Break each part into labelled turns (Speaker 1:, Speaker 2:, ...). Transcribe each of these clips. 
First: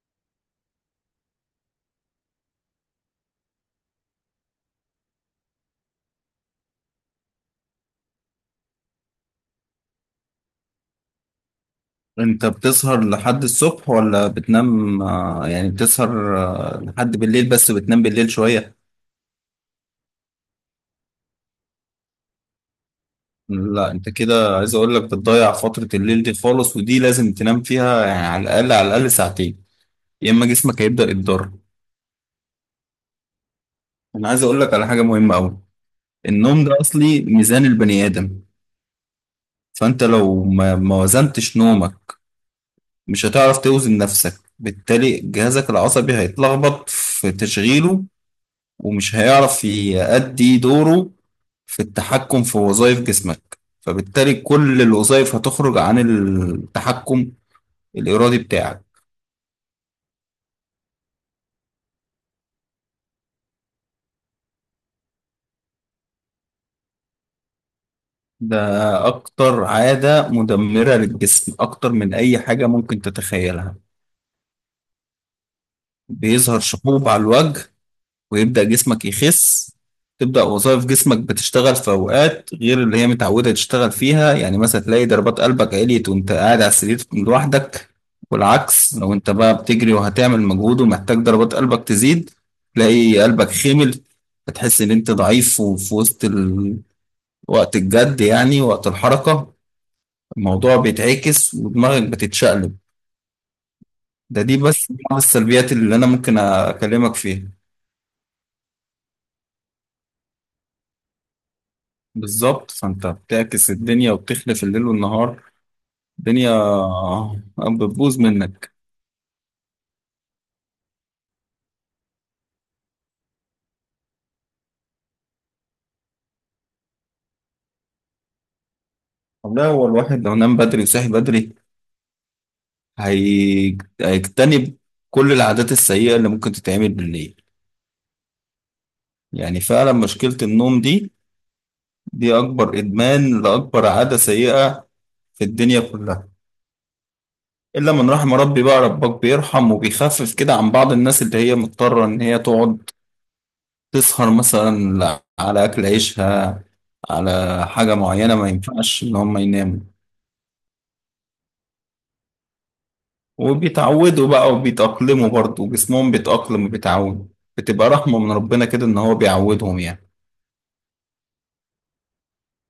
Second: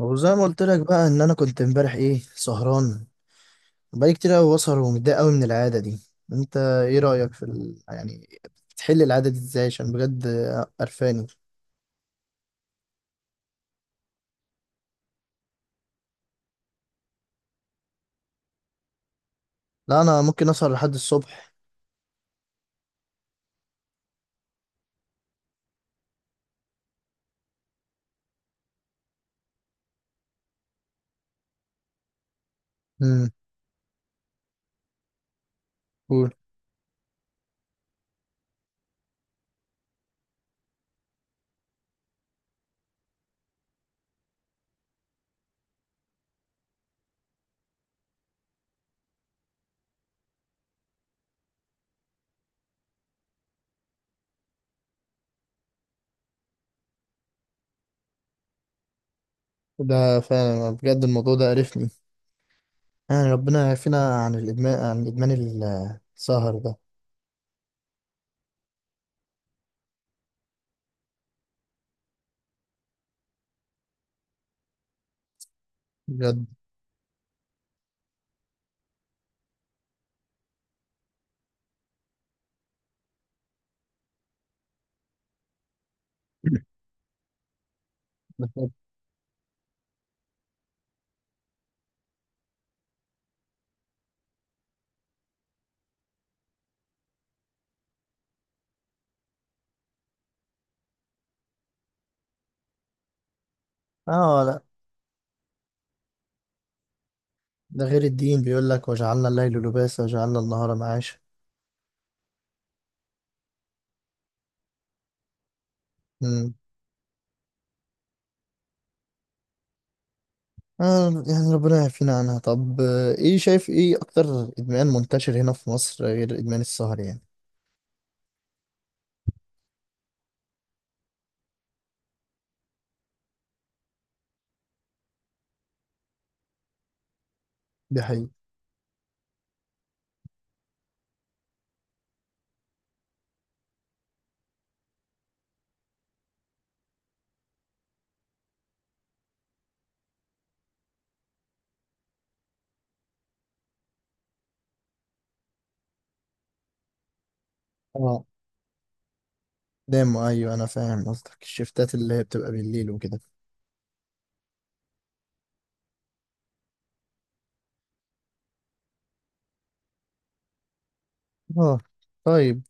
Speaker 1: وزي ما قلت لك بقى ان انا كنت امبارح سهران، بقالي كتير قوي بسهر ومتضايق قوي من العاده دي. انت ايه رايك في يعني بتحل العاده دي ازاي؟ عشان بجد قرفاني.
Speaker 2: انت بتسهر لحد الصبح ولا بتنام، يعني بتسهر، لحد بالليل، بس بتنام بالليل شوية.
Speaker 1: لا، انا ممكن اسهر لحد الصبح.
Speaker 2: لا، انت كده، عايز اقول لك بتضيع فترة الليل دي خالص، ودي لازم تنام فيها يعني على الاقل ساعتين، يا اما جسمك هيبدأ يتضرر.
Speaker 1: امم.
Speaker 2: انا عايز اقول لك على حاجة مهمة قوي.
Speaker 1: قول.
Speaker 2: النوم ده اصلي ميزان البني ادم. فانت لو ما وزنتش نومك، مش هتعرف توزن نفسك، بالتالي جهازك العصبي هيتلخبط في تشغيله ومش هيعرف يأدي دوره في التحكم في وظائف جسمك، فبالتالي كل الوظائف هتخرج عن التحكم الإرادي بتاعك.
Speaker 1: ده فعلا بجد، الموضوع ده قرفني، يعني ربنا يعافينا عن الادمان عن ادمان السهر ده.
Speaker 2: ده أكتر عادة مدمرة للجسم، أكتر من أي حاجة ممكن تتخيلها.
Speaker 1: بجد.
Speaker 2: بيظهر شحوب على الوجه، ويبدأ جسمك يخس. تبدأ وظائف جسمك بتشتغل في أوقات غير اللي هي متعودة تشتغل فيها. يعني مثلا تلاقي ضربات قلبك عليت وأنت قاعد على السرير لوحدك، والعكس لو أنت بقى بتجري وهتعمل مجهود ومحتاج ضربات قلبك تزيد، تلاقي قلبك خمل. فتحس إن أنت ضعيف، وفي وسط وقت الجد يعني، وقت الحركة، الموضوع بيتعكس ودماغك بتتشقلب. ده
Speaker 1: اه،
Speaker 2: دي
Speaker 1: لا.
Speaker 2: بس بعض السلبيات اللي أنا ممكن أكلمك فيها.
Speaker 1: ده غير الدين بيقول لك وجعلنا الليل لباسا وجعلنا النهار معاشا.
Speaker 2: بالظبط. فانت بتعكس الدنيا وبتخلف الليل والنهار، الدنيا بتبوظ منك.
Speaker 1: آه، يعني ربنا يعافينا عنها. طب، ايه شايف ايه اكتر ادمان منتشر هنا في مصر غير ادمان السهر؟ يعني
Speaker 2: لا، هو الواحد لو نام بدري وصحي بدري، هيجتنب كل العادات السيئة اللي ممكن تتعمل بالليل.
Speaker 1: دي حقيقة.
Speaker 2: يعني فعلا مشكلة النوم دي، دي أكبر إدمان لأكبر عادة سيئة في الدنيا كلها، إلا من رحم ربي. بقى ربك بيرحم وبيخفف كده عن بعض الناس اللي هي مضطرة إن هي تقعد تسهر، مثلا على أكل عيشها، على حاجة
Speaker 1: اه.
Speaker 2: معينة ما ينفعش إن هم يناموا.
Speaker 1: دايم ايوه، انا فاهم قصدك، الشفتات اللي هي بتبقى بالليل وكده.
Speaker 2: وبيتعودوا بقى وبيتأقلموا برضه، جسمهم بيتأقلم وبيتعود. بتبقى رحمة من ربنا كده إن هو بيعودهم يعني.
Speaker 1: اه. طيب.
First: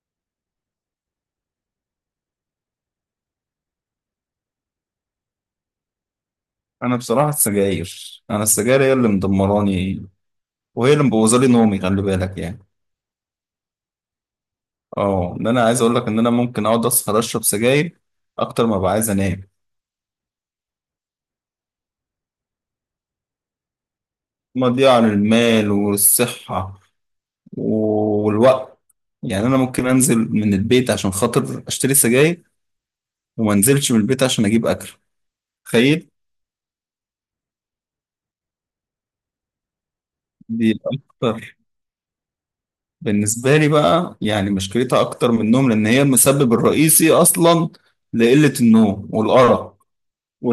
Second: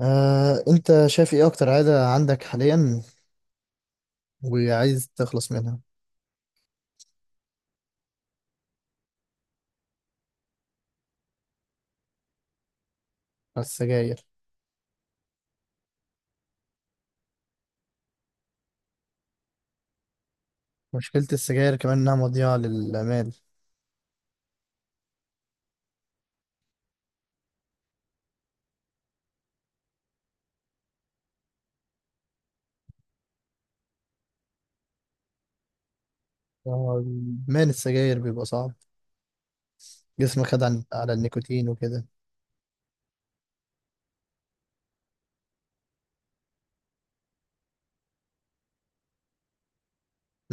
Speaker 1: انت شايف ايه اكتر عادة عندك حاليا وعايز تخلص منها؟
Speaker 2: أنا بصراحة السجاير، أنا السجاير هي اللي مدمراني وهي اللي مبوظالي نومي، خلي بالك يعني.
Speaker 1: السجاير.
Speaker 2: اه، إن أنا عايز أقول لك إن أنا ممكن أقعد أسهر أشرب سجاير أكتر ما ببقى عايز أنام.
Speaker 1: مشكلة السجاير كمان انها مضيعة للآمال.
Speaker 2: مضيعة للمال والصحة والوقت. يعني أنا ممكن أنزل من البيت عشان خاطر أشتري سجاير، وما أنزلش من البيت عشان أجيب أكل، تخيل.
Speaker 1: آه، ادمان السجاير بيبقى صعب، جسمك خد
Speaker 2: دي
Speaker 1: على
Speaker 2: أكتر
Speaker 1: النيكوتين وكده.
Speaker 2: بالنسبة لي بقى، يعني مشكلتها أكتر من النوم لأن هي المسبب الرئيسي أصلا لقلة النوم والأرق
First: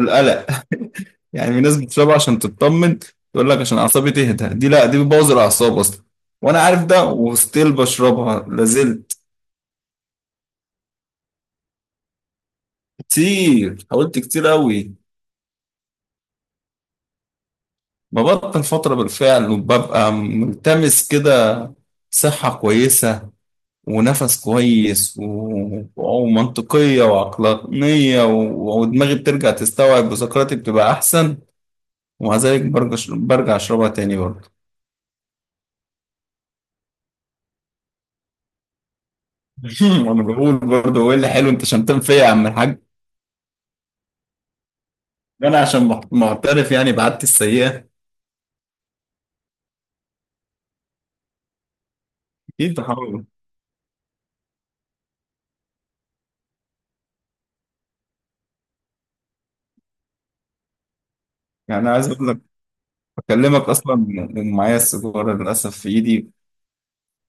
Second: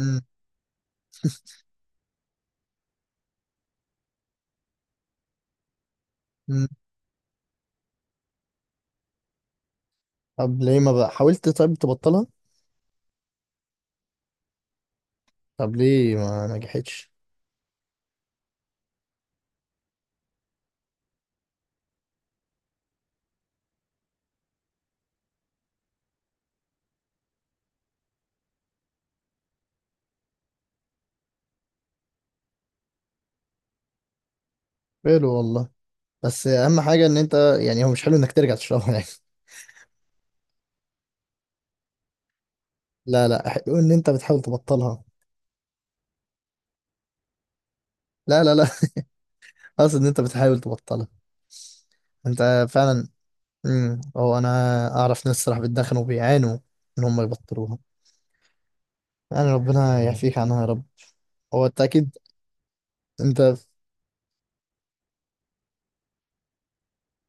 Speaker 1: امم.
Speaker 2: يعني في ناس بتشربها عشان تطمن، تقول لك عشان أعصابي تهدى. دي لا، دي بتبوظ الأعصاب أصلا، وأنا
Speaker 1: أمم.
Speaker 2: عارف ده وستيل بشربها لازلت.
Speaker 1: طب ليه ما بقى حاولت طيب تبطلها؟
Speaker 2: كتير حاولت، كتير أوي.
Speaker 1: طب ليه ما نجحتش؟
Speaker 2: ببطل فترة بالفعل، وببقى ملتمس كده صحة كويسة ونفس كويس ومنطقية وعقلانية ودماغي بترجع تستوعب وذاكرتي بتبقى أحسن. ومع ذلك برجع أشربها تاني برضه.
Speaker 1: حلو والله، بس اهم حاجه ان انت، يعني هو مش حلو انك ترجع تشربها يعني.
Speaker 2: وأنا بقول برضه هو إيه اللي حلو؟ أنت شمتان فيا يا عم الحاج.
Speaker 1: لا، لا، حلو ان انت بتحاول تبطلها.
Speaker 2: أنا عشان معترف يعني بعادتي السيئة.
Speaker 1: لا، لا، لا. اقصد ان انت بتحاول تبطلها انت
Speaker 2: أكيد
Speaker 1: فعلا.
Speaker 2: بحاول.
Speaker 1: هو انا اعرف ناس صراحه بيتدخنوا وبيعانوا ان هم يبطلوها. يعني ربنا يعفيك عنها يا رب. هو انت
Speaker 2: يعني عايز
Speaker 1: اكيد.
Speaker 2: أقول لك،
Speaker 1: انت،
Speaker 2: بكلمك أصلا معايا السيجارة للأسف في إيدي.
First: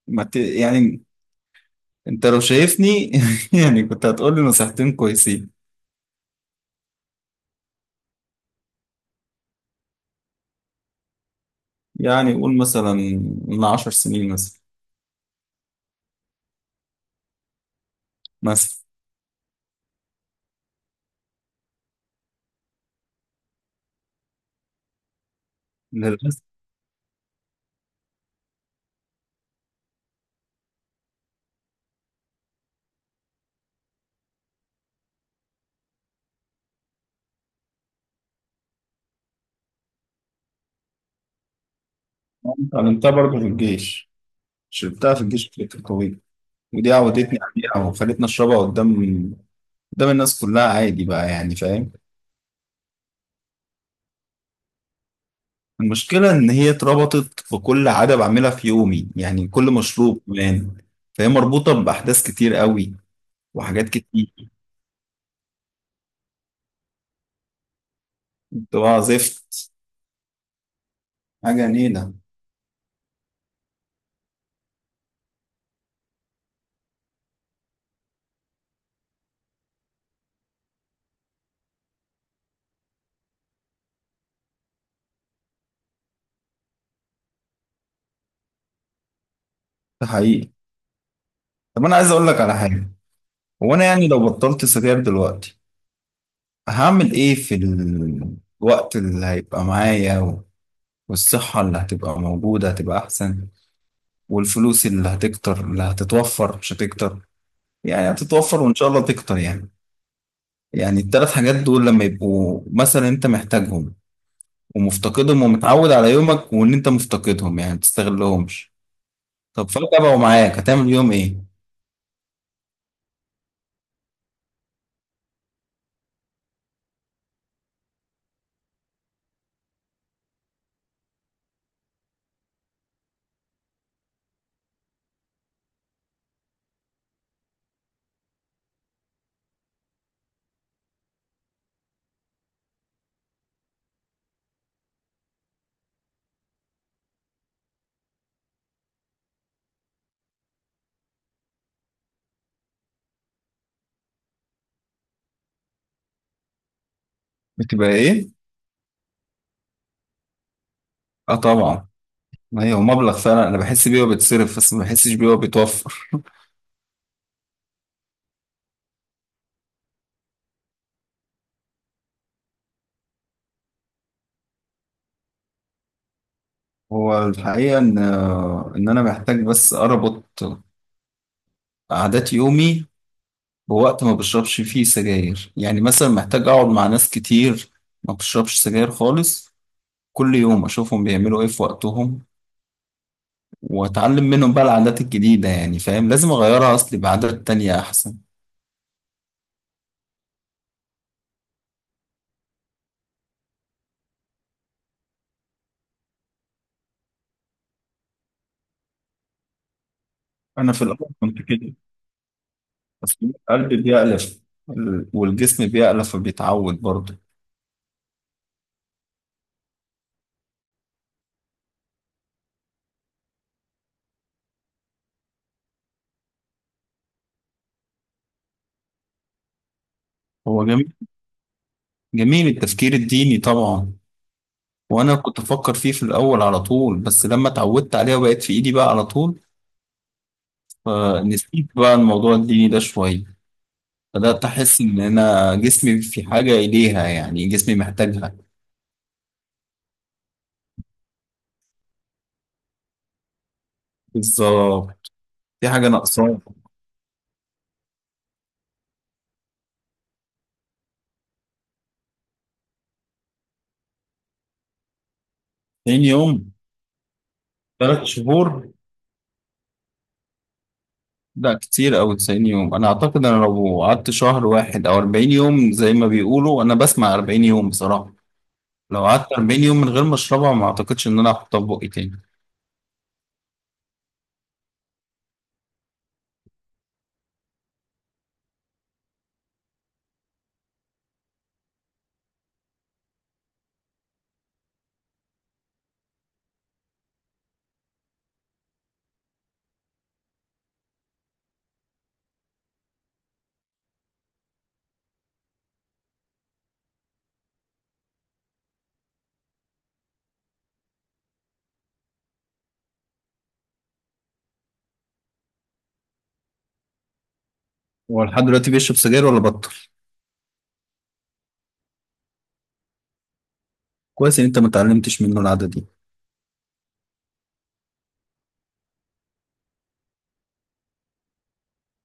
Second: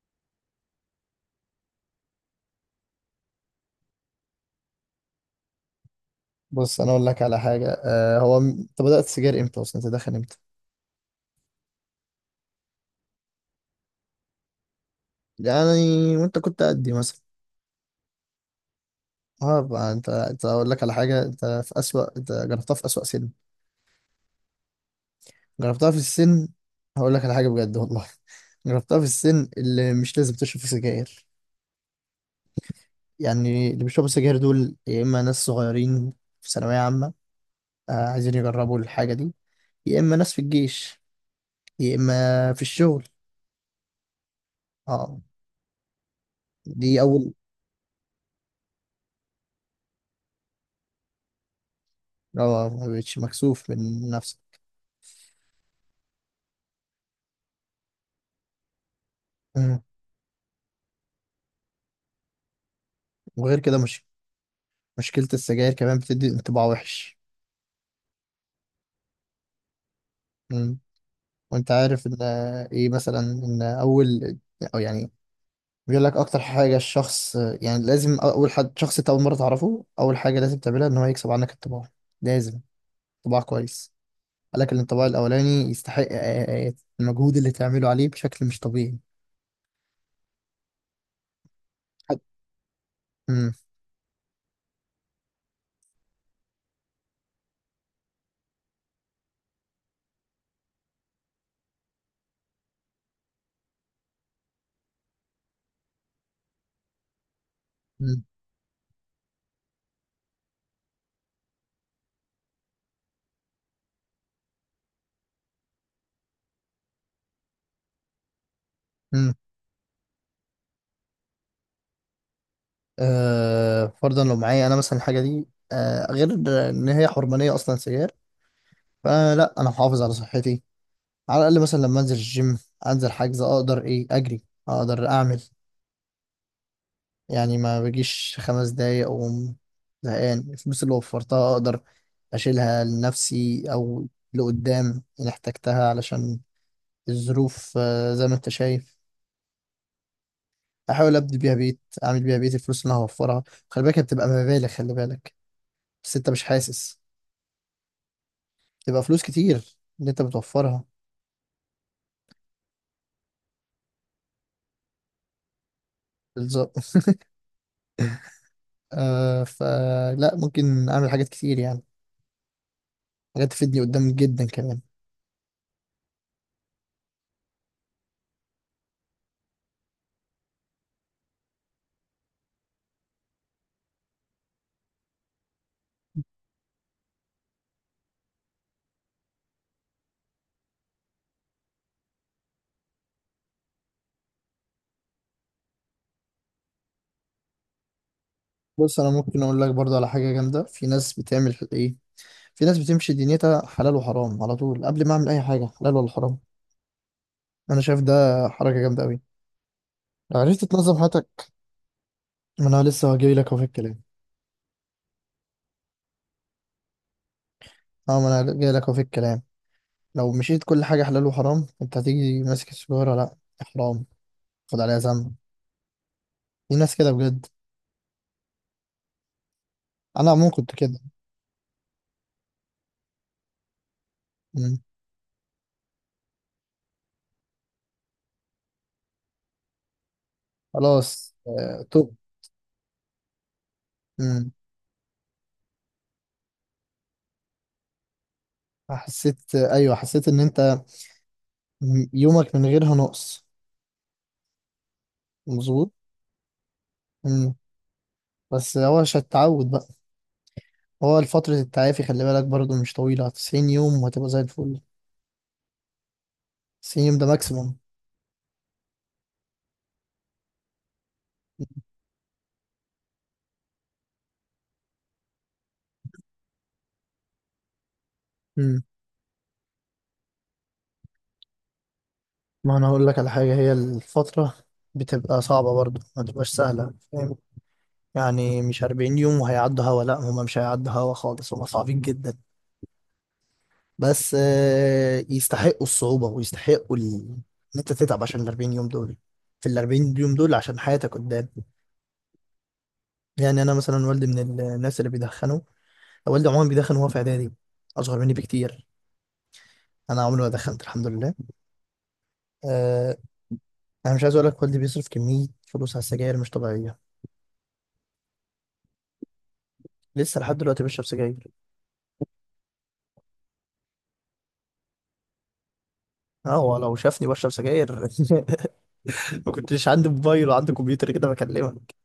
Speaker 2: ما ت... يعني أنت لو شايفني يعني كنت هتقول لي نصيحتين كويسين.
Speaker 1: بص انا اقول لك على حاجه، هو انت بدات سجاير امتى اصلا؟ تدخن امتى؟
Speaker 2: يعني قول مثلا من 10 سنين مثلا
Speaker 1: يعني وانت كنت قدي مثلا؟
Speaker 2: مثلا
Speaker 1: اه، بقى انت اقول لك على حاجه، انت جربتها في اسوأ سن، جربتها في
Speaker 2: للأسف
Speaker 1: السن، هقول لك على حاجة بجد والله. جربتها في السن اللي مش لازم تشرب فيه سجاير. يعني اللي بيشربوا سجاير دول يا إما ناس صغيرين في ثانوية عامة عايزين يجربوا الحاجة دي، يا إما ناس في الجيش، يا إما في الشغل.
Speaker 2: عملتها برضه في الجيش، شربتها في
Speaker 1: اه،
Speaker 2: الجيش كانت قوية. ودي
Speaker 1: دي أول.
Speaker 2: عودتني عليها وخلتني أشربها قدام الناس كلها عادي بقى يعني، فاهم.
Speaker 1: اه، ما بقتش مكسوف من نفسك.
Speaker 2: المشكلة إن هي اتربطت في كل عادة بعملها في يومي، يعني كل
Speaker 1: مم.
Speaker 2: مشروب كمان، فهي مربوطة بأحداث كتير قوي
Speaker 1: وغير كده،
Speaker 2: وحاجات
Speaker 1: مش
Speaker 2: كتير.
Speaker 1: مشكلة السجاير كمان بتدي انطباع وحش.
Speaker 2: بتبقى زفت،
Speaker 1: مم.
Speaker 2: حاجة
Speaker 1: وانت عارف
Speaker 2: نيلة.
Speaker 1: ان ايه مثلا، ان اول، او يعني بيقول لك اكتر حاجه الشخص، يعني لازم اول حد، شخص انت اول مره تعرفه، اول حاجه لازم تعملها ان هو يكسب عنك الطباع. لازم طباع كويس. قال لك ان الطباع الاولاني يستحق المجهود اللي تعمله عليه بشكل مش طبيعي.
Speaker 2: ده حقيقي. طب أنا عايز
Speaker 1: حد-
Speaker 2: أقول لك على حاجة.
Speaker 1: مم،
Speaker 2: هو أنا يعني لو بطلت سجاير دلوقتي، هعمل إيه في الوقت اللي هيبقى معايا؟ والصحة اللي هتبقى موجودة هتبقى أحسن، والفلوس اللي هتكتر، اللي هتتوفر مش هتكتر، يعني
Speaker 1: مم،
Speaker 2: هتتوفر وإن شاء الله تكتر يعني. يعني التلات حاجات دول لما يبقوا مثلا أنت محتاجهم ومفتقدهم ومتعود على يومك، وإن أنت مفتقدهم يعني ما تستغلهمش،
Speaker 1: مم.
Speaker 2: طب فجأة بقوا معاك هتعمل يوم إيه؟
Speaker 1: فرضا لو معايا انا مثلا الحاجه دي، غير ان هي حرمانيه اصلا سيار، فانا لا، انا محافظ على صحتي، على الاقل مثلا لما انزل الجيم انزل حاجز اقدر اجري، اقدر اعمل، يعني ما بجيش خمس دقايق أقوم زهقان. الفلوس اللي وفرتها أقدر أشيلها لنفسي أو لقدام إن احتجتها، علشان الظروف زي ما أنت شايف، أحاول أبني بيها بيت، أعمل بيها بيت، الفلوس اللي أنا هوفرها. خلي بالك، هي بتبقى مبالغ، خلي بالك، بس أنت مش حاسس.
Speaker 2: بتبقى إيه؟
Speaker 1: تبقى فلوس كتير اللي أنت بتوفرها.
Speaker 2: آه طبعا. ما هي هو مبلغ فعلا أنا بحس بيه وبيتصرف، بس ما بحسش بيه وبيتوفر.
Speaker 1: بالظبط. فلا ممكن أعمل حاجات كتير يعني، حاجات تفيدني قدام جدا كمان.
Speaker 2: هو الحقيقة إن إن أنا محتاج بس أربط عادات يومي بوقت ما بشربش فيه سجاير. يعني مثلا محتاج اقعد مع ناس كتير ما بشربش سجاير خالص، كل يوم اشوفهم بيعملوا ايه في وقتهم واتعلم منهم بقى العادات الجديدة. يعني فاهم، لازم اغيرها اصلي بعادات تانية احسن.
Speaker 1: بص، أنا ممكن أقول لك برضه على حاجة جامدة، في ناس بتعمل إيه، في ناس بتمشي دنيتها حلال وحرام على طول، قبل ما اعمل اي حاجه حلال ولا حرام. انا شايف ده حركه جامده قوي، لو عرفت
Speaker 2: انا في
Speaker 1: تنظم
Speaker 2: الاول كنت
Speaker 1: حياتك.
Speaker 2: كده،
Speaker 1: ما انا لسه
Speaker 2: بس
Speaker 1: جاي لك اهو في
Speaker 2: القلب
Speaker 1: الكلام.
Speaker 2: بيألف والجسم بيألف فبيتعود برضه.
Speaker 1: اه ما انا جاي لك اهو في الكلام. لو مشيت كل حاجه حلال وحرام، انت هتيجي ماسك السجاره، لا، حرام، خد عليها ذنب. في ناس كده بجد. انا عموما
Speaker 2: هو
Speaker 1: كنت
Speaker 2: جميل،
Speaker 1: كده.
Speaker 2: جميل التفكير الديني طبعا.
Speaker 1: مم.
Speaker 2: وانا كنت افكر فيه في الاول على طول، بس لما اتعودت عليه وبقت في ايدي بقى على طول،
Speaker 1: خلاص،
Speaker 2: فنسيت بقى
Speaker 1: توب.
Speaker 2: الموضوع الديني ده شوية. بدأت
Speaker 1: مم.
Speaker 2: أحس إن أنا جسمي في حاجة إليها، يعني جسمي محتاجها.
Speaker 1: ايوه، حسيت ان انت يومك من غيرها نقص.
Speaker 2: بالظبط، في حاجة
Speaker 1: مظبوط.
Speaker 2: ناقصاه.
Speaker 1: مم. بس هو مش هتتعود بقى، هو فترة التعافي، خلي بالك برضو مش طويلة، 90 يوم وهتبقى زي الفل.
Speaker 2: 90 يوم؟
Speaker 1: 90 يوم ده ماكسيموم.
Speaker 2: 3 شهور. لا كتير أوي 90 يوم. أنا أعتقد أنا لو قعدت شهر واحد أو 40 يوم زي ما بيقولوا، أنا بسمع 40 يوم بصراحة.
Speaker 1: مم.
Speaker 2: لو قعدت 40 يوم من غير ما أشربها ما أعتقدش إن أنا هحطها في بقي تاني.
Speaker 1: ما انا هقول لك على حاجة، هي الفترة بتبقى صعبة برضو، ما تبقاش سهلة فاهم. يعني مش 40 يوم وهيعدوا هوا، لا، هما مش هيعدوا هوا خالص، هما صعبين جدا. بس يستحقوا الصعوبة ويستحقوا ان انت تتعب عشان ال 40 يوم دول، في ال 40 يوم دول عشان حياتك قدام. يعني انا مثلا والدي من الناس اللي بيدخنوا، والدي عموما بيدخن وهو في اعدادي، اصغر مني بكتير. انا عمري ما دخلت الحمد لله. أه. انا مش عايز اقول لك، والدي بيصرف كميه فلوس على السجاير مش طبيعيه.
Speaker 2: هو لحد دلوقتي بيشرب سجاير ولا بطل؟
Speaker 1: لسه لحد دلوقتي بشرب سجاير.
Speaker 2: كويس إن أنت ما اتعلمتش منه العادة دي.
Speaker 1: اه، هو لو شافني بشرب سجاير. ما كنتش عندي موبايل وعندي كمبيوتر كده بكلمك.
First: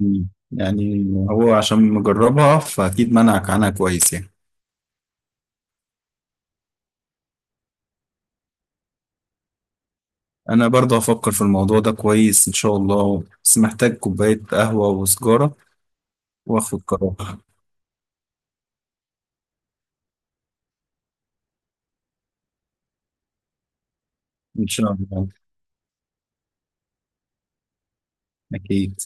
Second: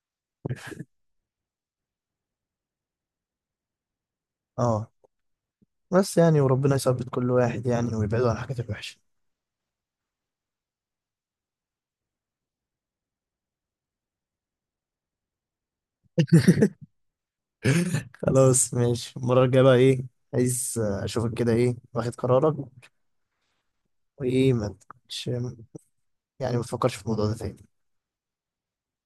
Speaker 2: مم، يعني هو عشان مجربها فأكيد منعك عنها كويس يعني.
Speaker 1: اه، بس يعني وربنا يثبت كل واحد يعني ويبعده عن الحاجات الوحشه.
Speaker 2: انا برضه هفكر في الموضوع ده كويس ان شاء الله، بس محتاج كوباية قهوة وسجارة، واخد قرار.
Speaker 1: خلاص ماشي، المره الجايه بقى ايه؟ عايز اشوفك كده ايه، واخد قرارك وايه؟
Speaker 2: ان
Speaker 1: ما
Speaker 2: شاء
Speaker 1: تكونش
Speaker 2: الله،
Speaker 1: يعني، ما تفكرش في الموضوع ده تاني.
Speaker 2: اكيد.